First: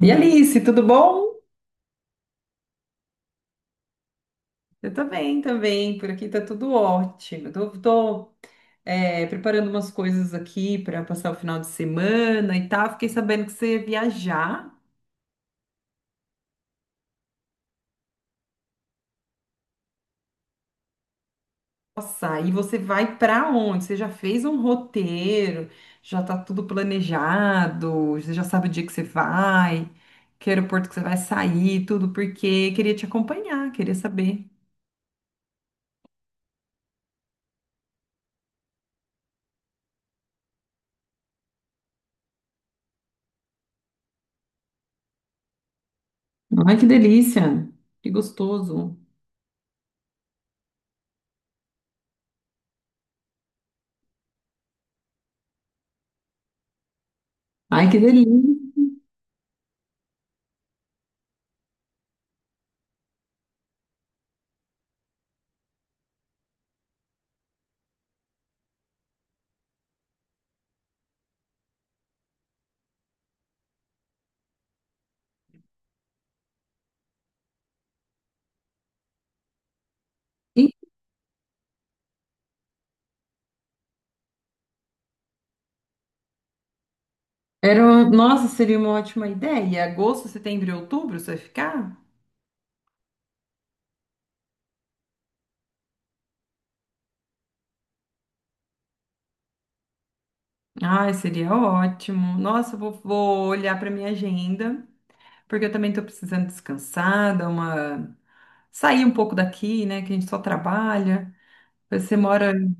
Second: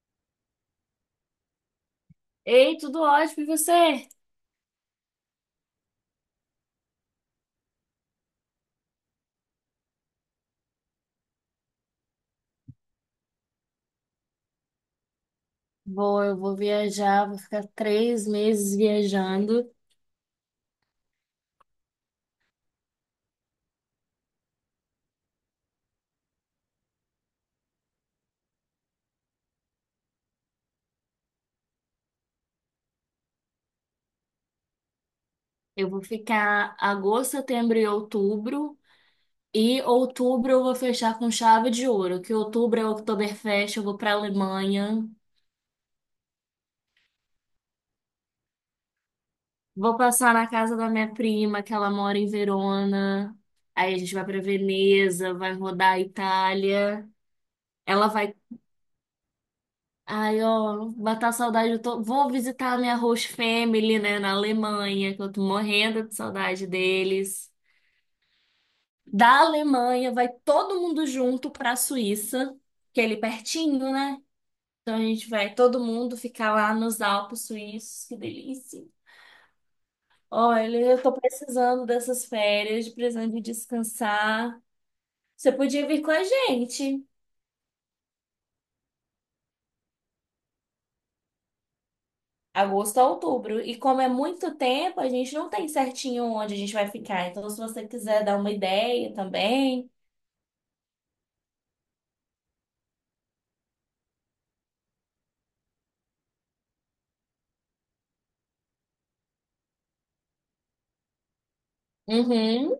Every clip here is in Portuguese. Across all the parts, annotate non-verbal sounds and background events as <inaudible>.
E Alice, tudo bom? Ei, tudo ótimo, e você? Eu também, também. Por aqui tá tudo ótimo. Preparando umas coisas aqui para passar o final de semana e tal. Fiquei sabendo que você ia viajar. Vou, eu vou viajar, vou ficar 3 meses viajando. Nossa, e você vai para onde? Você já fez um roteiro? Já tá tudo planejado? Você já sabe o dia que você vai? Que aeroporto que você vai sair? Tudo porque queria te acompanhar, queria saber. Eu vou ficar agosto, setembro e outubro. E outubro eu vou fechar com chave de ouro, que outubro é o Oktoberfest, eu vou pra Alemanha. Ai, que delícia! Que gostoso! Vou passar na casa da minha prima, que ela mora em Verona. Aí a gente vai pra Veneza, vai rodar a Itália. Ai, que Ela vai... delícia! Ai, ó, matar a saudade, eu tô... vou visitar a minha host family, né, na Alemanha, que eu tô morrendo de saudade deles. Da Alemanha, vai todo mundo junto pra Suíça, que é ali pertinho, né? Então a gente vai todo mundo ficar lá nos Alpes suíços, que delícia. Olha, eu tô precisando dessas férias, precisando de descansar. Você podia vir com a gente. Nossa, seria uma ótima ideia. Agosto, setembro e outubro, você vai ficar? Agosto a outubro. E como é muito tempo, a gente não tem certinho onde a gente vai ficar. Então, se você quiser dar uma ideia também. Ai, seria ótimo. Nossa, eu vou olhar para minha agenda, porque eu também estou precisando descansar, dar uma... sair um pouco daqui, né? Que a gente só trabalha. Você mora Uhum,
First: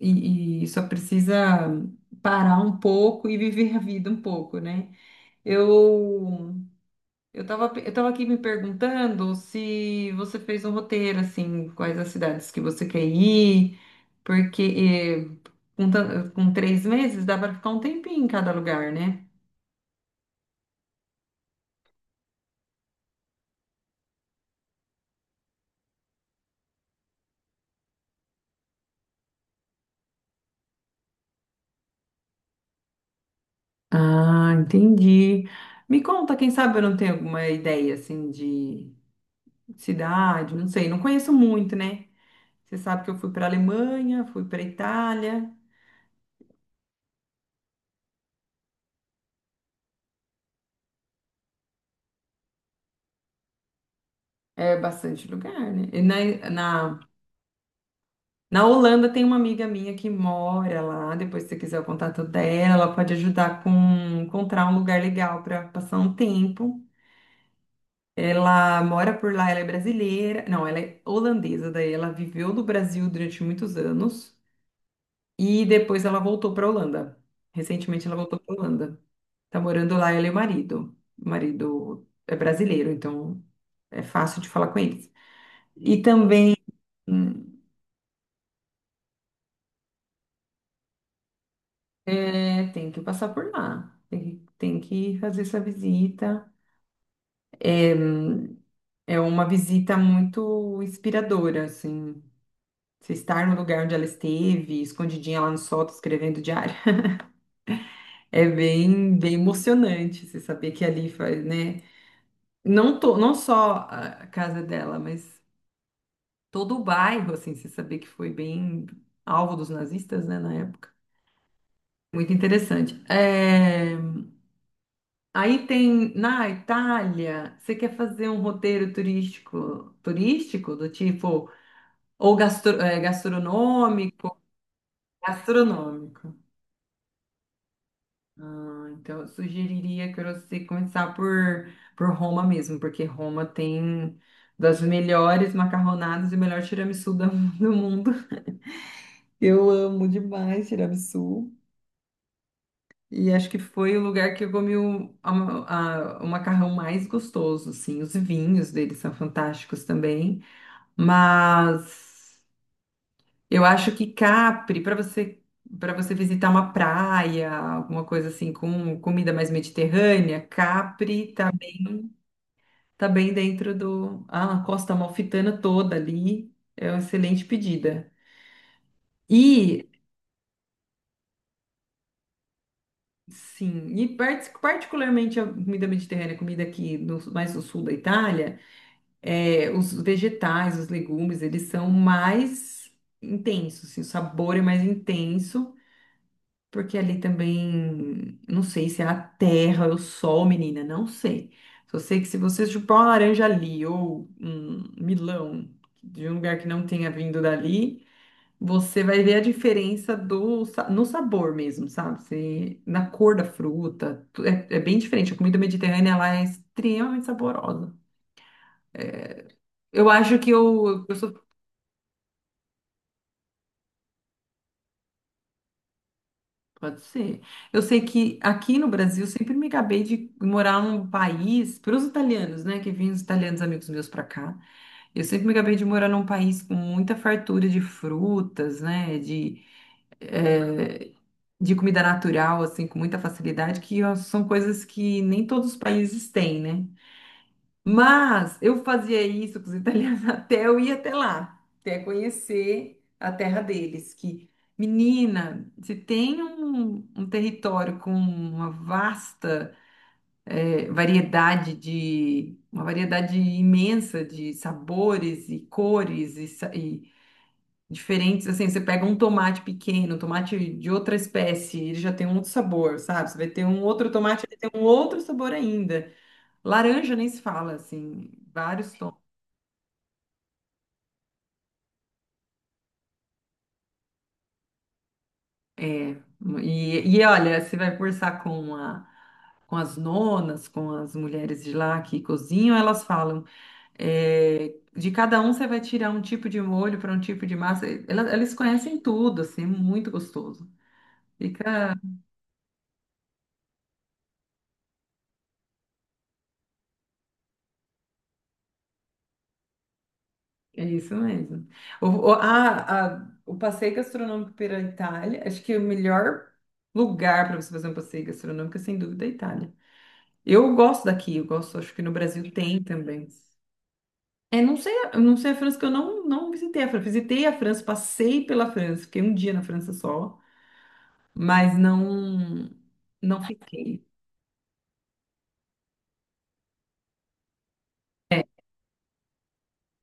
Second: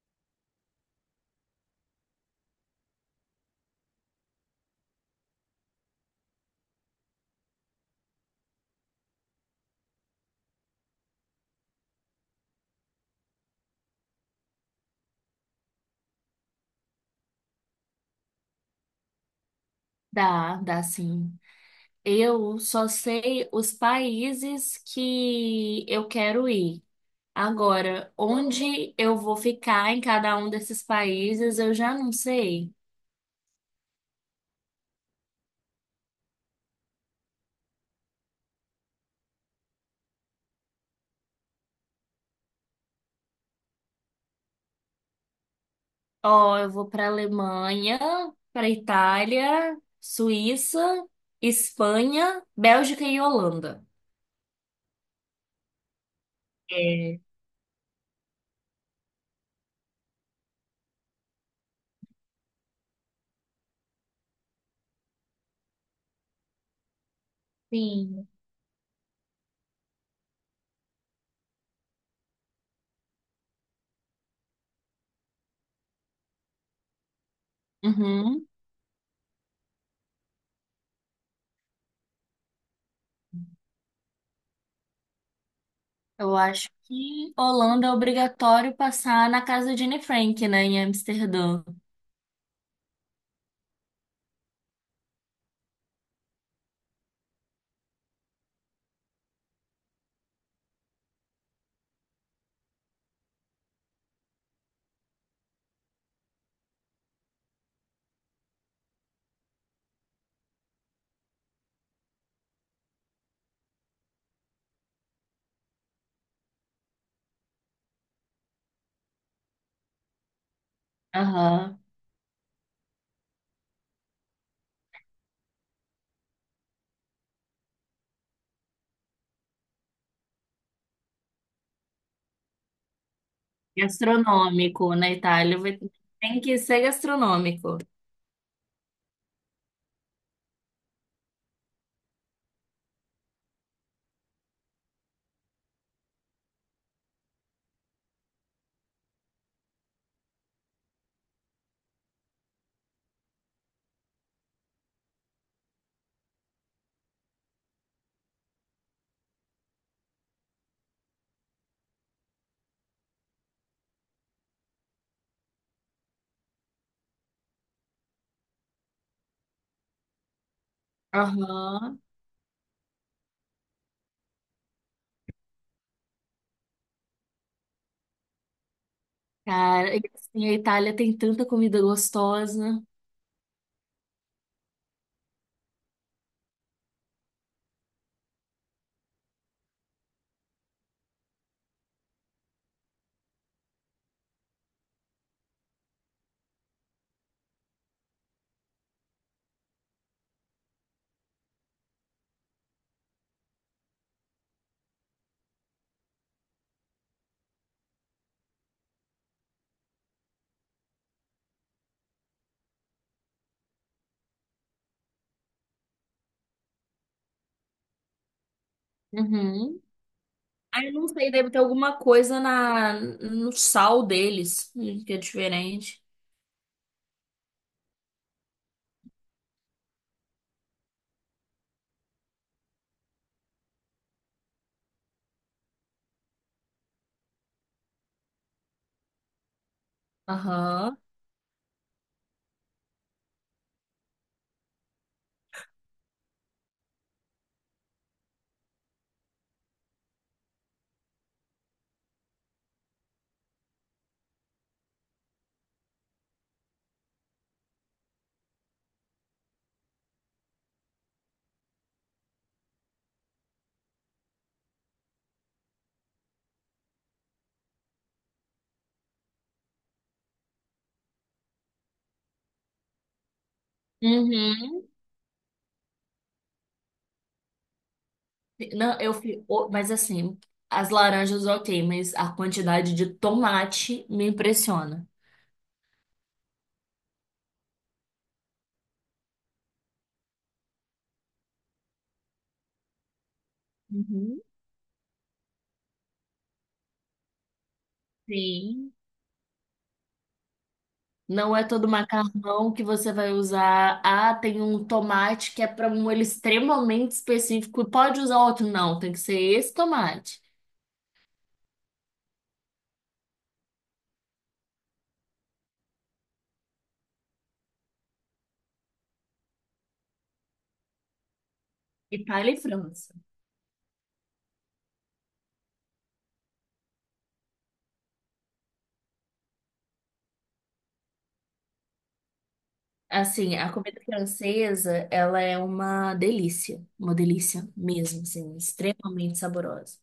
e só precisa parar um pouco e viver a vida um pouco, né? Eu eu tava aqui me perguntando se você fez um roteiro, assim, quais as cidades que você quer ir, porque com 3 meses dá para ficar um tempinho em cada lugar, né? dá sim. Eu só sei os países que eu quero ir. Agora, onde eu vou ficar em cada um desses países, eu já não sei. Ah, entendi. Me conta, quem sabe eu não tenho alguma ideia, assim, de cidade, não sei, não conheço muito, né? Você sabe que eu fui para Alemanha, fui para Itália, Ó, eu vou para Alemanha, para Itália, Suíça, Espanha, Bélgica e Holanda. é bastante lugar, né? Na, É, Na Holanda tem uma amiga minha que mora lá. Depois, se você quiser o contato dela, ela pode ajudar com encontrar um lugar legal para passar um tempo. sim. Ela mora por lá, ela é brasileira. Não, ela é holandesa, daí ela viveu no Brasil durante muitos anos e depois ela voltou para Holanda. Recentemente ela voltou Uhum. para Holanda. Tá morando lá ela e o marido. O marido é brasileiro, então é fácil de falar com eles. E Eu também acho que Holanda é obrigatório passar na casa de Anne Frank, né, em Amsterdã. é, tem que passar por lá. Tem que fazer essa visita. É, é uma visita muito inspiradora, assim. Você estar no lugar onde ela esteve, escondidinha lá no sótão, escrevendo diário. <laughs> É bem, bem emocionante você saber que ali faz, né? Não só a casa dela, mas todo o bairro, assim, você saber que foi bem alvo dos nazistas, né, na época. Aham. Muito interessante. Aí tem na Itália, você quer fazer um roteiro turístico, turístico do tipo ou gastronômico, Gastronômico na Itália. Gastronômico. Tem que ser gastronômico. Ah, então eu sugeriria que você começar por Roma mesmo, porque Roma tem das melhores macarronadas e o melhor tiramisu <laughs> do mundo. Eu amo demais tiramisu. E acho que foi o lugar que eu comi o macarrão mais gostoso, assim. Os vinhos deles são fantásticos também. Mas eu acho que Capri, para você visitar uma praia, alguma coisa assim com comida mais mediterrânea, Aham. Tá bem dentro do ah, a Costa Amalfitana toda ali. É uma excelente pedida. E Cara, e assim, a Itália tem tanta comida gostosa. sim, e particularmente a comida mediterrânea, comida aqui no, mais no sul da Itália, é, os vegetais, os legumes, eles são mais intensos, assim, o sabor é mais intenso. Porque ali também, não sei se é a terra, é o sol, menina, não sei. Só sei que se você chupar uma laranja ali ou um milão de um lugar que não tenha vindo dali, você vai ver a diferença do, no sabor mesmo, sabe? Na cor da fruta, é, é bem diferente. A comida mediterrânea, ela é extremamente saborosa. Uhum. Eu acho que Ah, eu não eu sei, sou deve ter alguma coisa no sal deles, que é diferente. pode ser. Eu sei que aqui no Brasil sempre me gabei de morar num país, para os italianos, né, que vêm os italianos amigos meus para cá, eu sempre me gabei de morar num país com muita fartura de frutas, né, Aham. eh, de comida natural, assim, com muita facilidade, que ó, são coisas que nem todos os países têm, né? Mas eu fazia isso com os italianos <laughs> até eu ir até lá, até conhecer a terra deles. Que, menina, se tem um território com uma vasta variedade de, uma variedade imensa de sabores e cores e diferentes, assim, você pega um tomate pequeno, um tomate de outra espécie, ele já tem um outro sabor, sabe? Você vai ter um outro tomate, ele tem um Uhum. outro sabor ainda. Laranja nem se fala, assim, vários Não, eu tons. fui, mas assim, as laranjas ok, mas a quantidade de tomate me impressiona. E olha, você vai conversar com as nonas, com as mulheres de lá que cozinham, elas falam, Uhum. é, de cada um você vai tirar um tipo de molho para um tipo de massa. Elas Sim. conhecem tudo, assim, é muito gostoso. Não é todo Fica, macarrão que você vai usar. Ah, tem um tomate que é para um molho extremamente específico. Pode usar outro? Não, tem que ser esse tomate. é isso mesmo. O passeio gastronômico pela Itália, acho que é o melhor lugar para você fazer um passeio gastronômico, é, sem dúvida, é a Itália. Eu gosto daqui, eu gosto, acho que no Brasil Itália e tem França. também. É, não sei, eu não sei a França, que eu não visitei a França. Visitei a França, passei pela França, fiquei um dia na França só, mas não, não Assim, a comida fiquei. francesa, ela é uma delícia. Uma delícia mesmo, É, assim, extremamente saborosa.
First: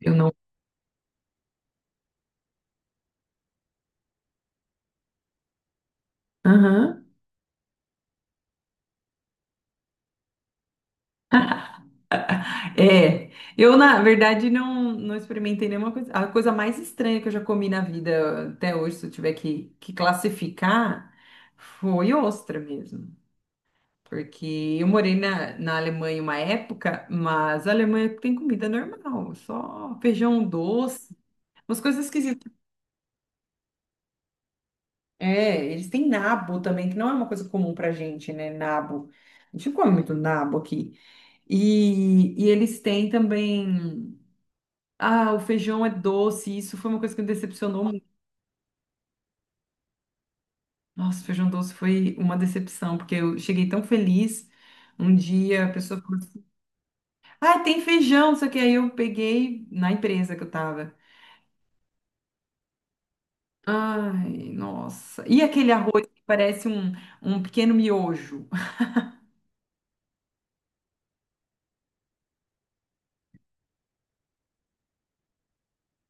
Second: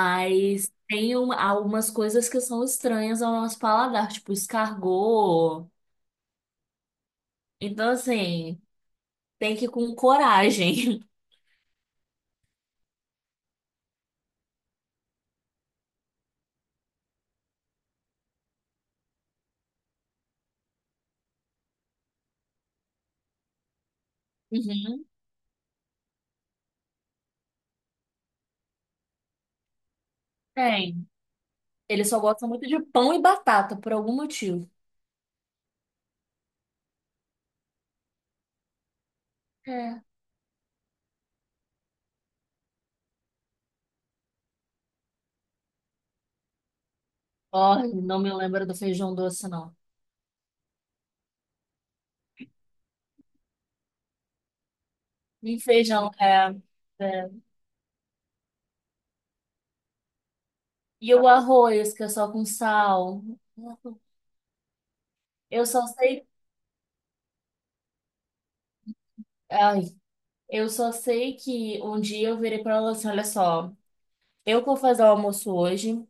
eu não. Algumas coisas que são estranhas ao nosso paladar, tipo escargot. Aham. Então, assim, tem que ir com coragem. <laughs> É, eu na verdade não experimentei nenhuma coisa. A coisa mais estranha que eu já comi na vida até hoje, se eu tiver que classificar, foi ostra mesmo. Porque eu Uhum, morei na Alemanha uma época, mas a Alemanha tem comida normal, só feijão tem. doce, umas coisas Ele só gosta esquisitas. muito de pão e batata, por algum motivo. É, eles têm nabo também, que não é uma coisa comum pra gente, né? Nabo. A gente não come É. muito nabo aqui. E eles têm também. Ah, o feijão é doce. Isso foi uma coisa que me Ó, decepcionou muito. não me lembro do feijão doce, não. Nossa, o feijão doce foi uma decepção, porque eu cheguei tão feliz. Um E dia a pessoa feijão, falou assim: é, é. ah, tem feijão, só que aí eu peguei na empresa que eu tava. E o arroz, que é só com sal. Ai, nossa. E Eu aquele só arroz que sei. parece um pequeno miojo? <laughs> Ai, eu só sei que um dia eu virei pra ela assim: olha só, eu vou fazer o almoço hoje.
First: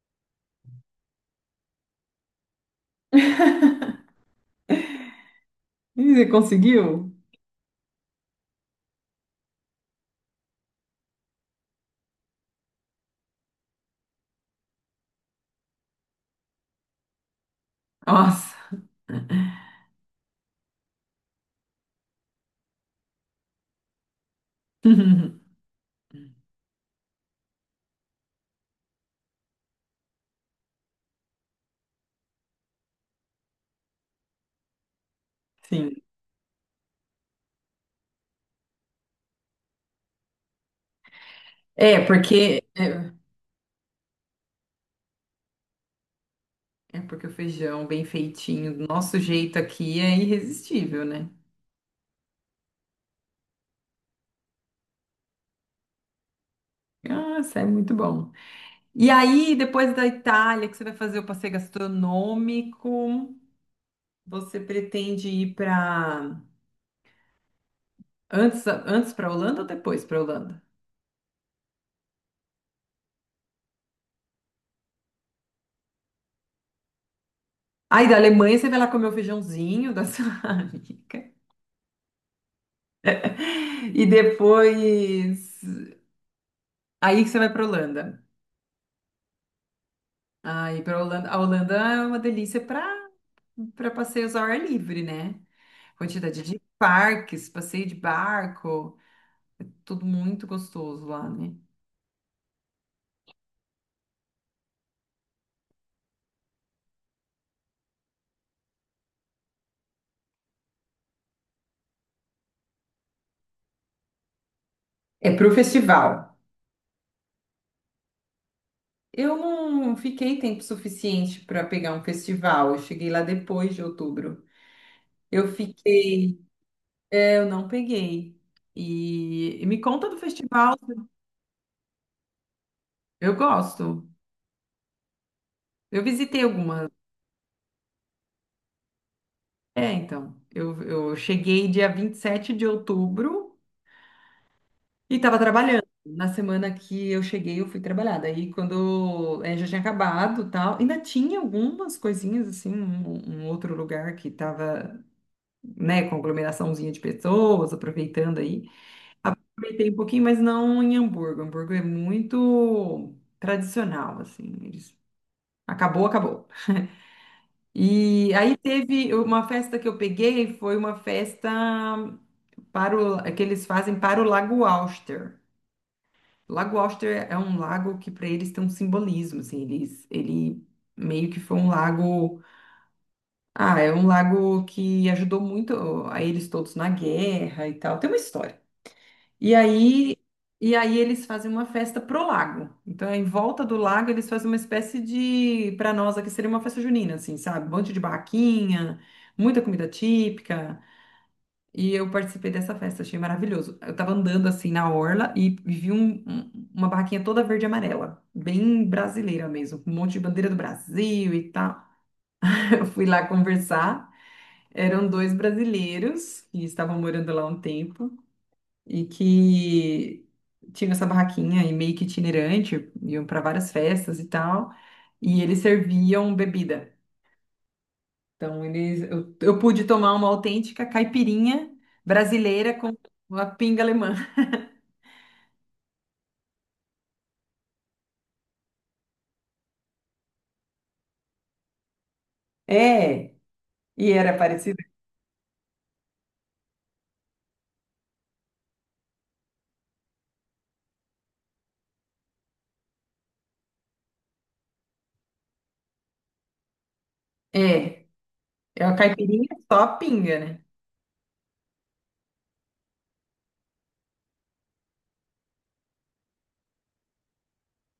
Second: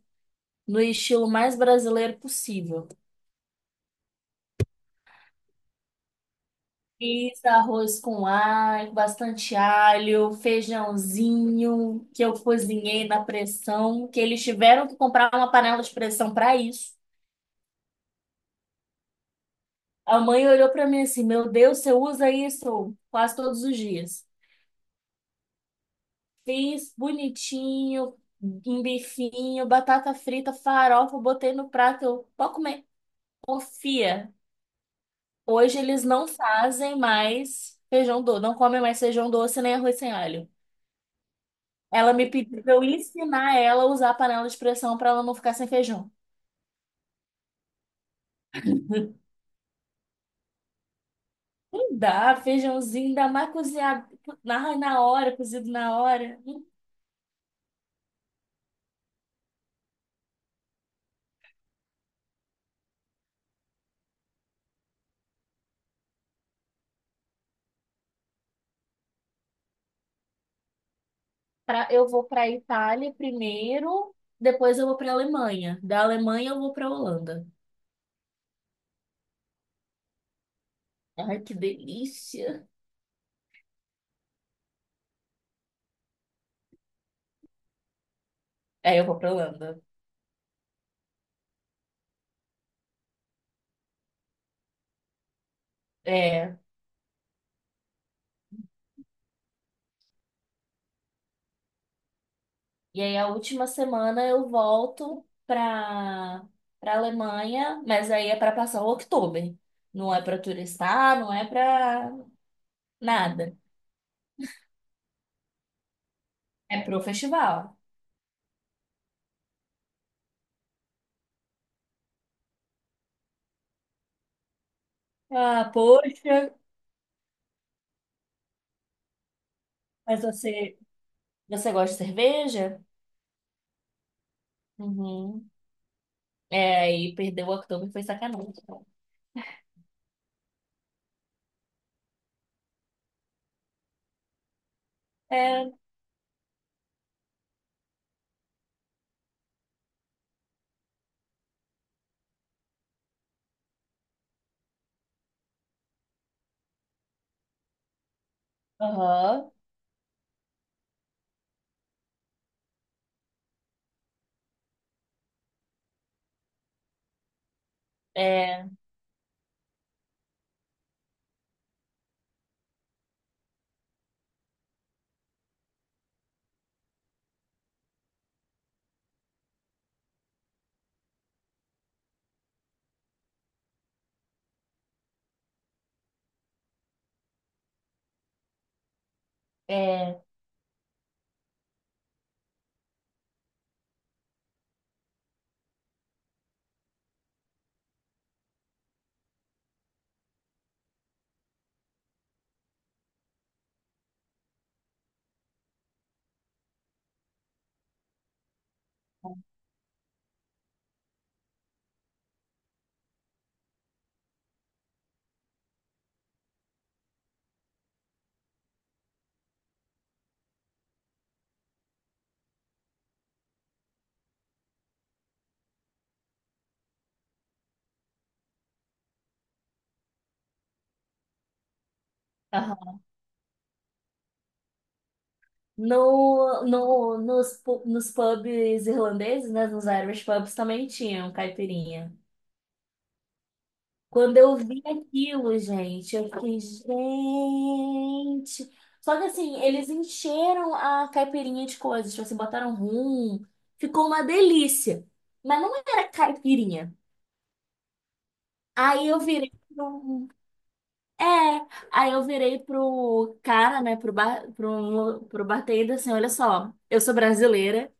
No estilo mais brasileiro possível. Ih, você conseguiu? Fiz arroz com alho, bastante alho, feijãozinho que eu cozinhei na pressão, que eles tiveram que comprar uma panela de pressão para isso. Nossa. A mãe olhou para mim assim: Meu Deus, você usa isso quase todos os dias. <laughs> Fiz bonitinho, um bifinho, batata frita, farofa, botei no prato. Eu, pode comer. Confia. Hoje Sim. eles não fazem mais feijão doce, não comem mais feijão doce nem arroz sem alho. É, Ela me pediu porque pra eu é, ensinar ela a usar a panela de pressão para ela não ficar sem feijão. É porque o feijão bem feitinho, do nosso jeito aqui, é irresistível, né? Não dá, feijãozinho, dá mais cozinhado na hora, cozido na hora. Nossa, é muito bom. E aí, depois da Itália, que você vai fazer o passeio gastronômico, você pretende ir para antes para Holanda ou depois para Holanda? Pra, eu vou para Itália primeiro, depois eu vou para Alemanha. Da Alemanha eu vou para Holanda. Aí da Alemanha você vai lá comer o feijãozinho da sua <laughs> amiga. Ai, que delícia. E depois aí que você vai para Holanda. É, eu vou para Holanda. Aí para Holanda, a Holanda é uma delícia para passeios ao ar livre, né? Quantidade É. de parques, passeio de barco, é tudo muito gostoso lá, né? E aí a última semana eu volto para Alemanha, mas aí é para passar o outubro. Não é para turistar, não é para nada. É para o festival. É pro festival. Eu não fiquei tempo suficiente para pegar um festival. Eu cheguei lá depois de outubro. Eu Ah, poxa, fiquei, é, eu não peguei. E me conta do mas festival. você, você gosta de cerveja? Eu gosto. Uhum. Eu visitei É, algumas. aí perdeu o Oktober foi sacanagem. É, então, eu cheguei dia 27 de outubro. E estava É, trabalhando. Na semana que eu cheguei, eu fui trabalhar. Daí, quando já tinha acabado, tal, ainda tinha algumas coisinhas assim, um outro lugar que estava, né, com aglomeraçãozinha de pessoas, aproveitando aí. aham, Aproveitei um pouquinho, mas não em Hamburgo. Hamburgo é muito tradicional, assim. Eles... Acabou, acabou. E aí é, teve uma festa que eu peguei, foi uma festa para o, que eles fazem para o Lago Auster. Lago Auster é um lago que para eles tem um simbolismo, assim, eles, ele meio que foi um lago, ah, é um lago que ajudou muito a eles todos na guerra e tal, tem uma história. E aí, é, e aí eles fazem uma festa pro lago. Então, em volta do lago eles fazem uma espécie de, para nós aqui seria uma festa junina, assim, sabe? Um monte de barraquinha, muita comida típica. E eu participei dessa festa, achei maravilhoso. Eu tava andando assim na orla e vi uma barraquinha toda verde e amarela, bem brasileira mesmo, com um monte de bandeira do Brasil e tal. <laughs> Eu fui lá conversar. Eram dois brasileiros que estavam morando lá há um tempo e que tinham essa barraquinha e meio que itinerante, iam para várias festas e tal. E eles serviam bebida. Então, eu pude tomar uma autêntica caipirinha brasileira com aham. uma pinga alemã. No, no, nos, pu- Nos pubs irlandeses, né, nos Irish pubs também tinham caipirinha. É, e era Quando eu parecido. vi aquilo, gente, eu fiquei, gente. Só que assim, eles encheram a caipirinha de coisas, tipo assim, botaram rum, ficou uma delícia. Mas não era caipirinha. É, é uma Aí eu caipirinha virei só pro... pinga, né? É, aí eu virei pro cara, né, pro bar... pro... pro bartender, assim, olha só, eu sou brasileira,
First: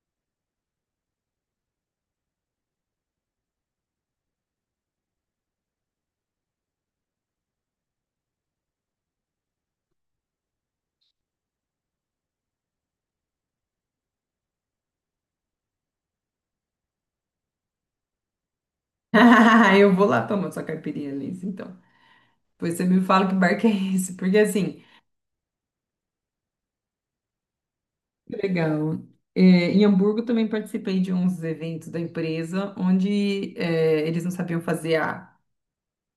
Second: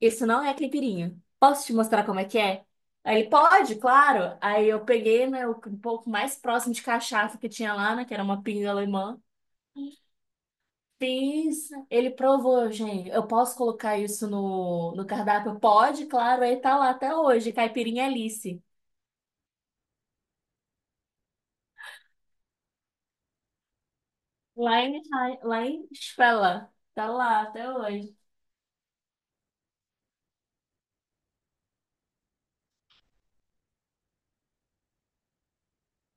isso não é caipirinha. Posso te mostrar como é que é? Aí ele, pode, claro. Aí eu peguei, né, o um pouco mais próximo de cachaça que tinha lá, né, que era uma pinga alemã. Fiz, ele provou, gente. Eu posso colocar isso no cardápio? Pode, claro. Aí tá lá até hoje, caipirinha Alice. <laughs> Eu vou lá tomar sua caipirinha, Liz, então. Depois você me fala que bar que é esse, porque Lá assim, em, lá em Spella. Tá lá até hoje. legal. É, em Hamburgo também participei de uns eventos da empresa onde é, eles não sabiam fazer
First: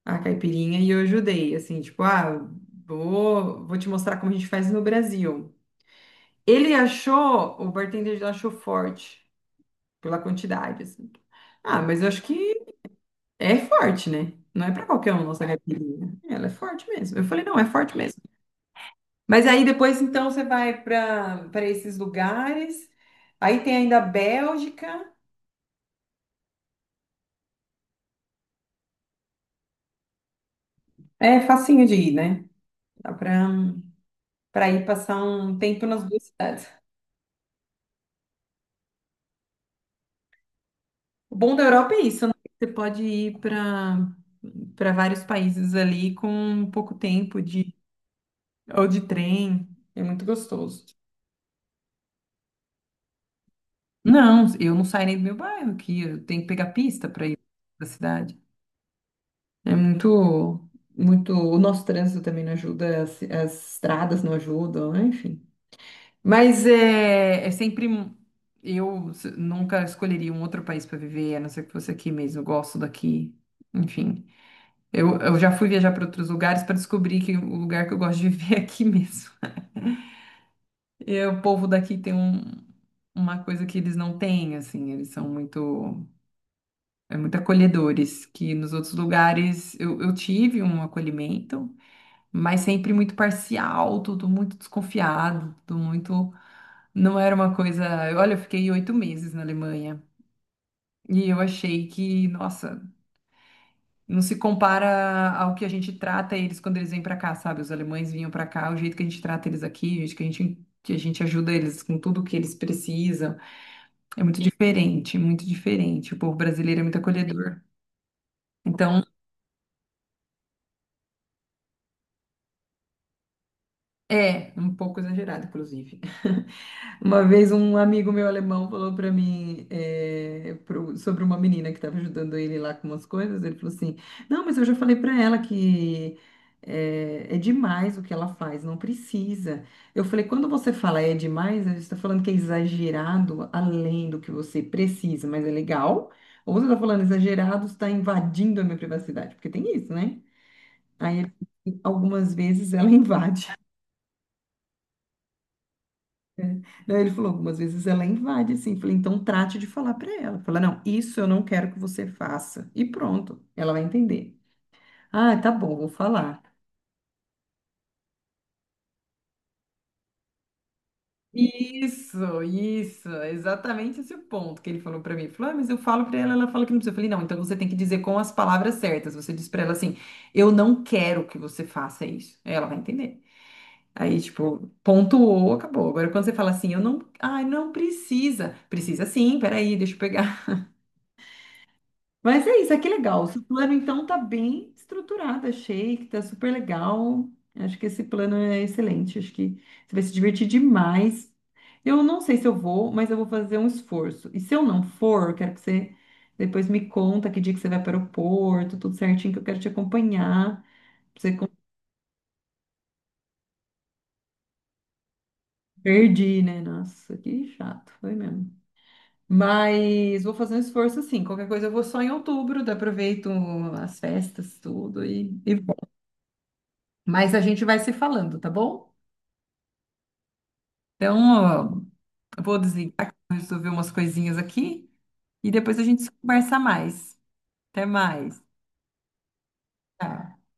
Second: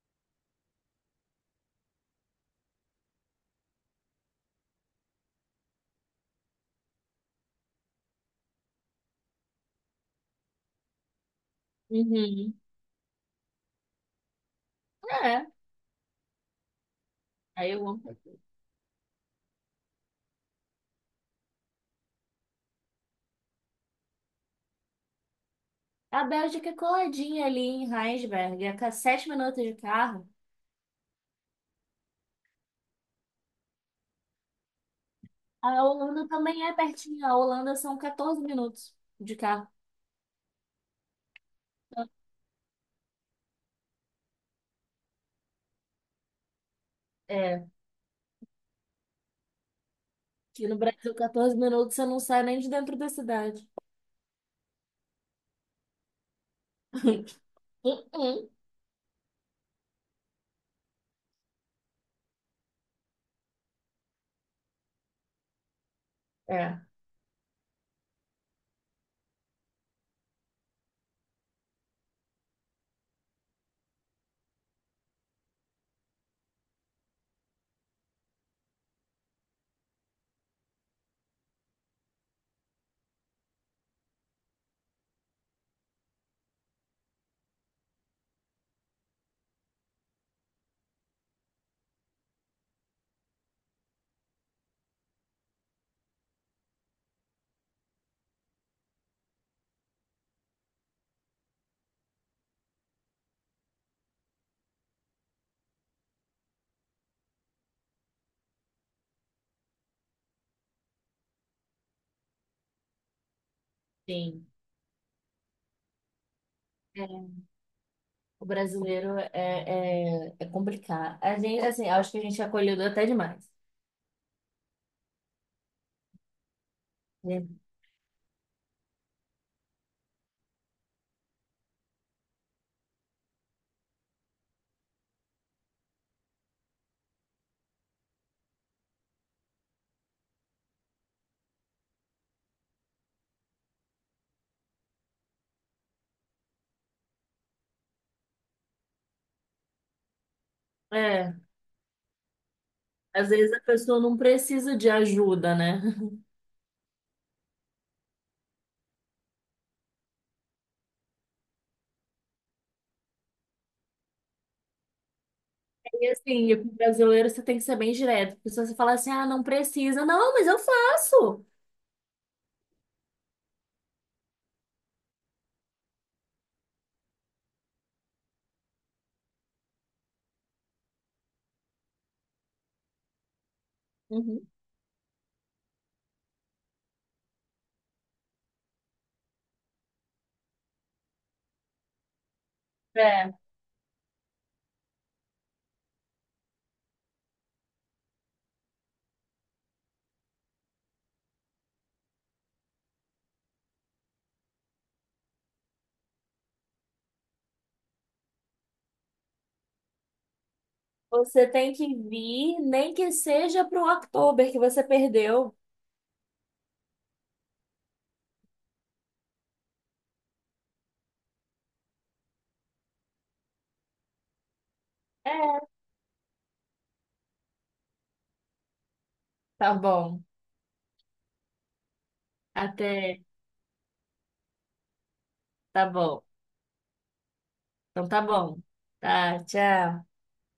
a caipirinha e eu ajudei, assim, tipo, ah, vou te mostrar como a gente faz no Brasil. Ele achou, o bartender já achou forte pela quantidade, assim. Ah, mas eu acho Uhum. que é forte, né? Não é pra qualquer um nossa É, caipirinha. Ela é forte mesmo. Eu falei, não, é aí eu forte amo. mesmo. Mas aí depois, então, você vai para esses lugares. Aí tem ainda a Bélgica. A Bélgica é coladinha ali em Rheinsberg, é a 7 minutos de carro. É facinho de ir, né? Dá pra, pra ir passar um A tempo nas duas Holanda também cidades. é pertinho. A Holanda são 14 minutos de carro. O bom da Europa é isso, né? Você pode ir para vários países ali com um pouco tempo É, de ou de trem. É muito aqui no gostoso. Brasil, 14 minutos você não sai nem de dentro da cidade. Não, eu não saio nem do meu bairro aqui. Eu tenho que pegar pista para ir <laughs> para Uh-uh. cidade. É muito, muito. O nosso trânsito também não ajuda, as estradas não ajudam, né? Enfim. Mas É, é sempre. Nunca escolheria um outro país para viver, a não ser que fosse aqui mesmo. Eu gosto daqui. Enfim, eu já fui viajar para outros lugares para descobrir que o lugar que eu gosto de <laughs> viver é aqui mesmo. <laughs> E o povo daqui tem uma coisa que eles não têm, assim, eles são muito, é muito acolhedores, que nos outros lugares eu tive um acolhimento, mas sempre muito parcial, tudo muito desconfiado, tudo muito. Não era uma coisa. Olha, eu fiquei 8 meses na Alemanha e eu achei que, nossa, não se compara ao que a gente trata eles quando eles vêm pra cá, sabe? Os alemães vinham pra cá, o jeito que a gente trata eles aqui, o jeito que a gente. Que a gente ajuda eles com tudo que eles precisam. É muito sim. diferente, muito diferente. O povo brasileiro é muito É, acolhedor. o Então, brasileiro é, é, é complicado. A gente, assim, acho que a gente é acolhido até demais. é, um pouco exagerado, inclusive. <laughs> Uma vez Né? um amigo meu alemão falou para mim é, sobre uma menina que estava ajudando ele lá com umas coisas. Ele falou assim: Não, mas eu já falei para ela que é demais o que ela faz, não precisa. Eu falei: Quando você fala é demais, você está falando que é exagerado além do que você precisa, mas é legal. Ou você está falando exagerado, está invadindo a minha privacidade, porque tem isso, né? Aí ele, É, algumas vezes ela <laughs> às invade. vezes a pessoa não precisa de ajuda, né? <laughs> Daí ele falou, algumas vezes ela invade, assim. Falei, então trate de falar para ela. Fala, não, isso eu não quero que você faça. E pronto, ela vai entender. Ah, tá bom, vou E falar. assim, e com o brasileiro você tem que ser bem direto, porque se você falar assim, ah, não precisa, não, mas eu faço. Isso, exatamente esse o ponto que ele falou pra mim. Ele falou, ah, mas eu falo pra ela, ela fala que não precisa. Eu falei, não, então você tem que dizer com as palavras certas. Você diz pra ela assim, eu não quero que você faça isso. Aí ela vai entender. Aí, Uhum. tipo, pontuou, acabou. Agora, quando você fala assim, eu não, ai, não precisa. Precisa sim, peraí, deixa eu pegar. Mas é isso, é que legal. O É, seu plano, então, tá bem estruturado, achei que tá super legal. Acho que esse plano é excelente, acho que você vai se divertir demais. Eu não sei se eu vou, mas eu vou fazer um esforço. E se eu não for, eu quero que você depois me conta que dia que você vai para o aeroporto, tudo certinho, que eu quero te acompanhar. Pra Você você con- tem que vir, nem que seja pro October que você perdeu. Perdi, né? Nossa, que chato, foi mesmo. Mas vou fazer um esforço, assim. Qualquer coisa eu vou só em outubro, daí aproveito as festas, tudo, e É. mas a gente vai se falando, tá bom? Tá bom. Então, ó, eu vou desligar, que Até. eu vou resolver umas coisinhas aqui e depois a Tá gente bom. conversa mais. Até Então tá mais. bom. Tá, tchau. Tchau.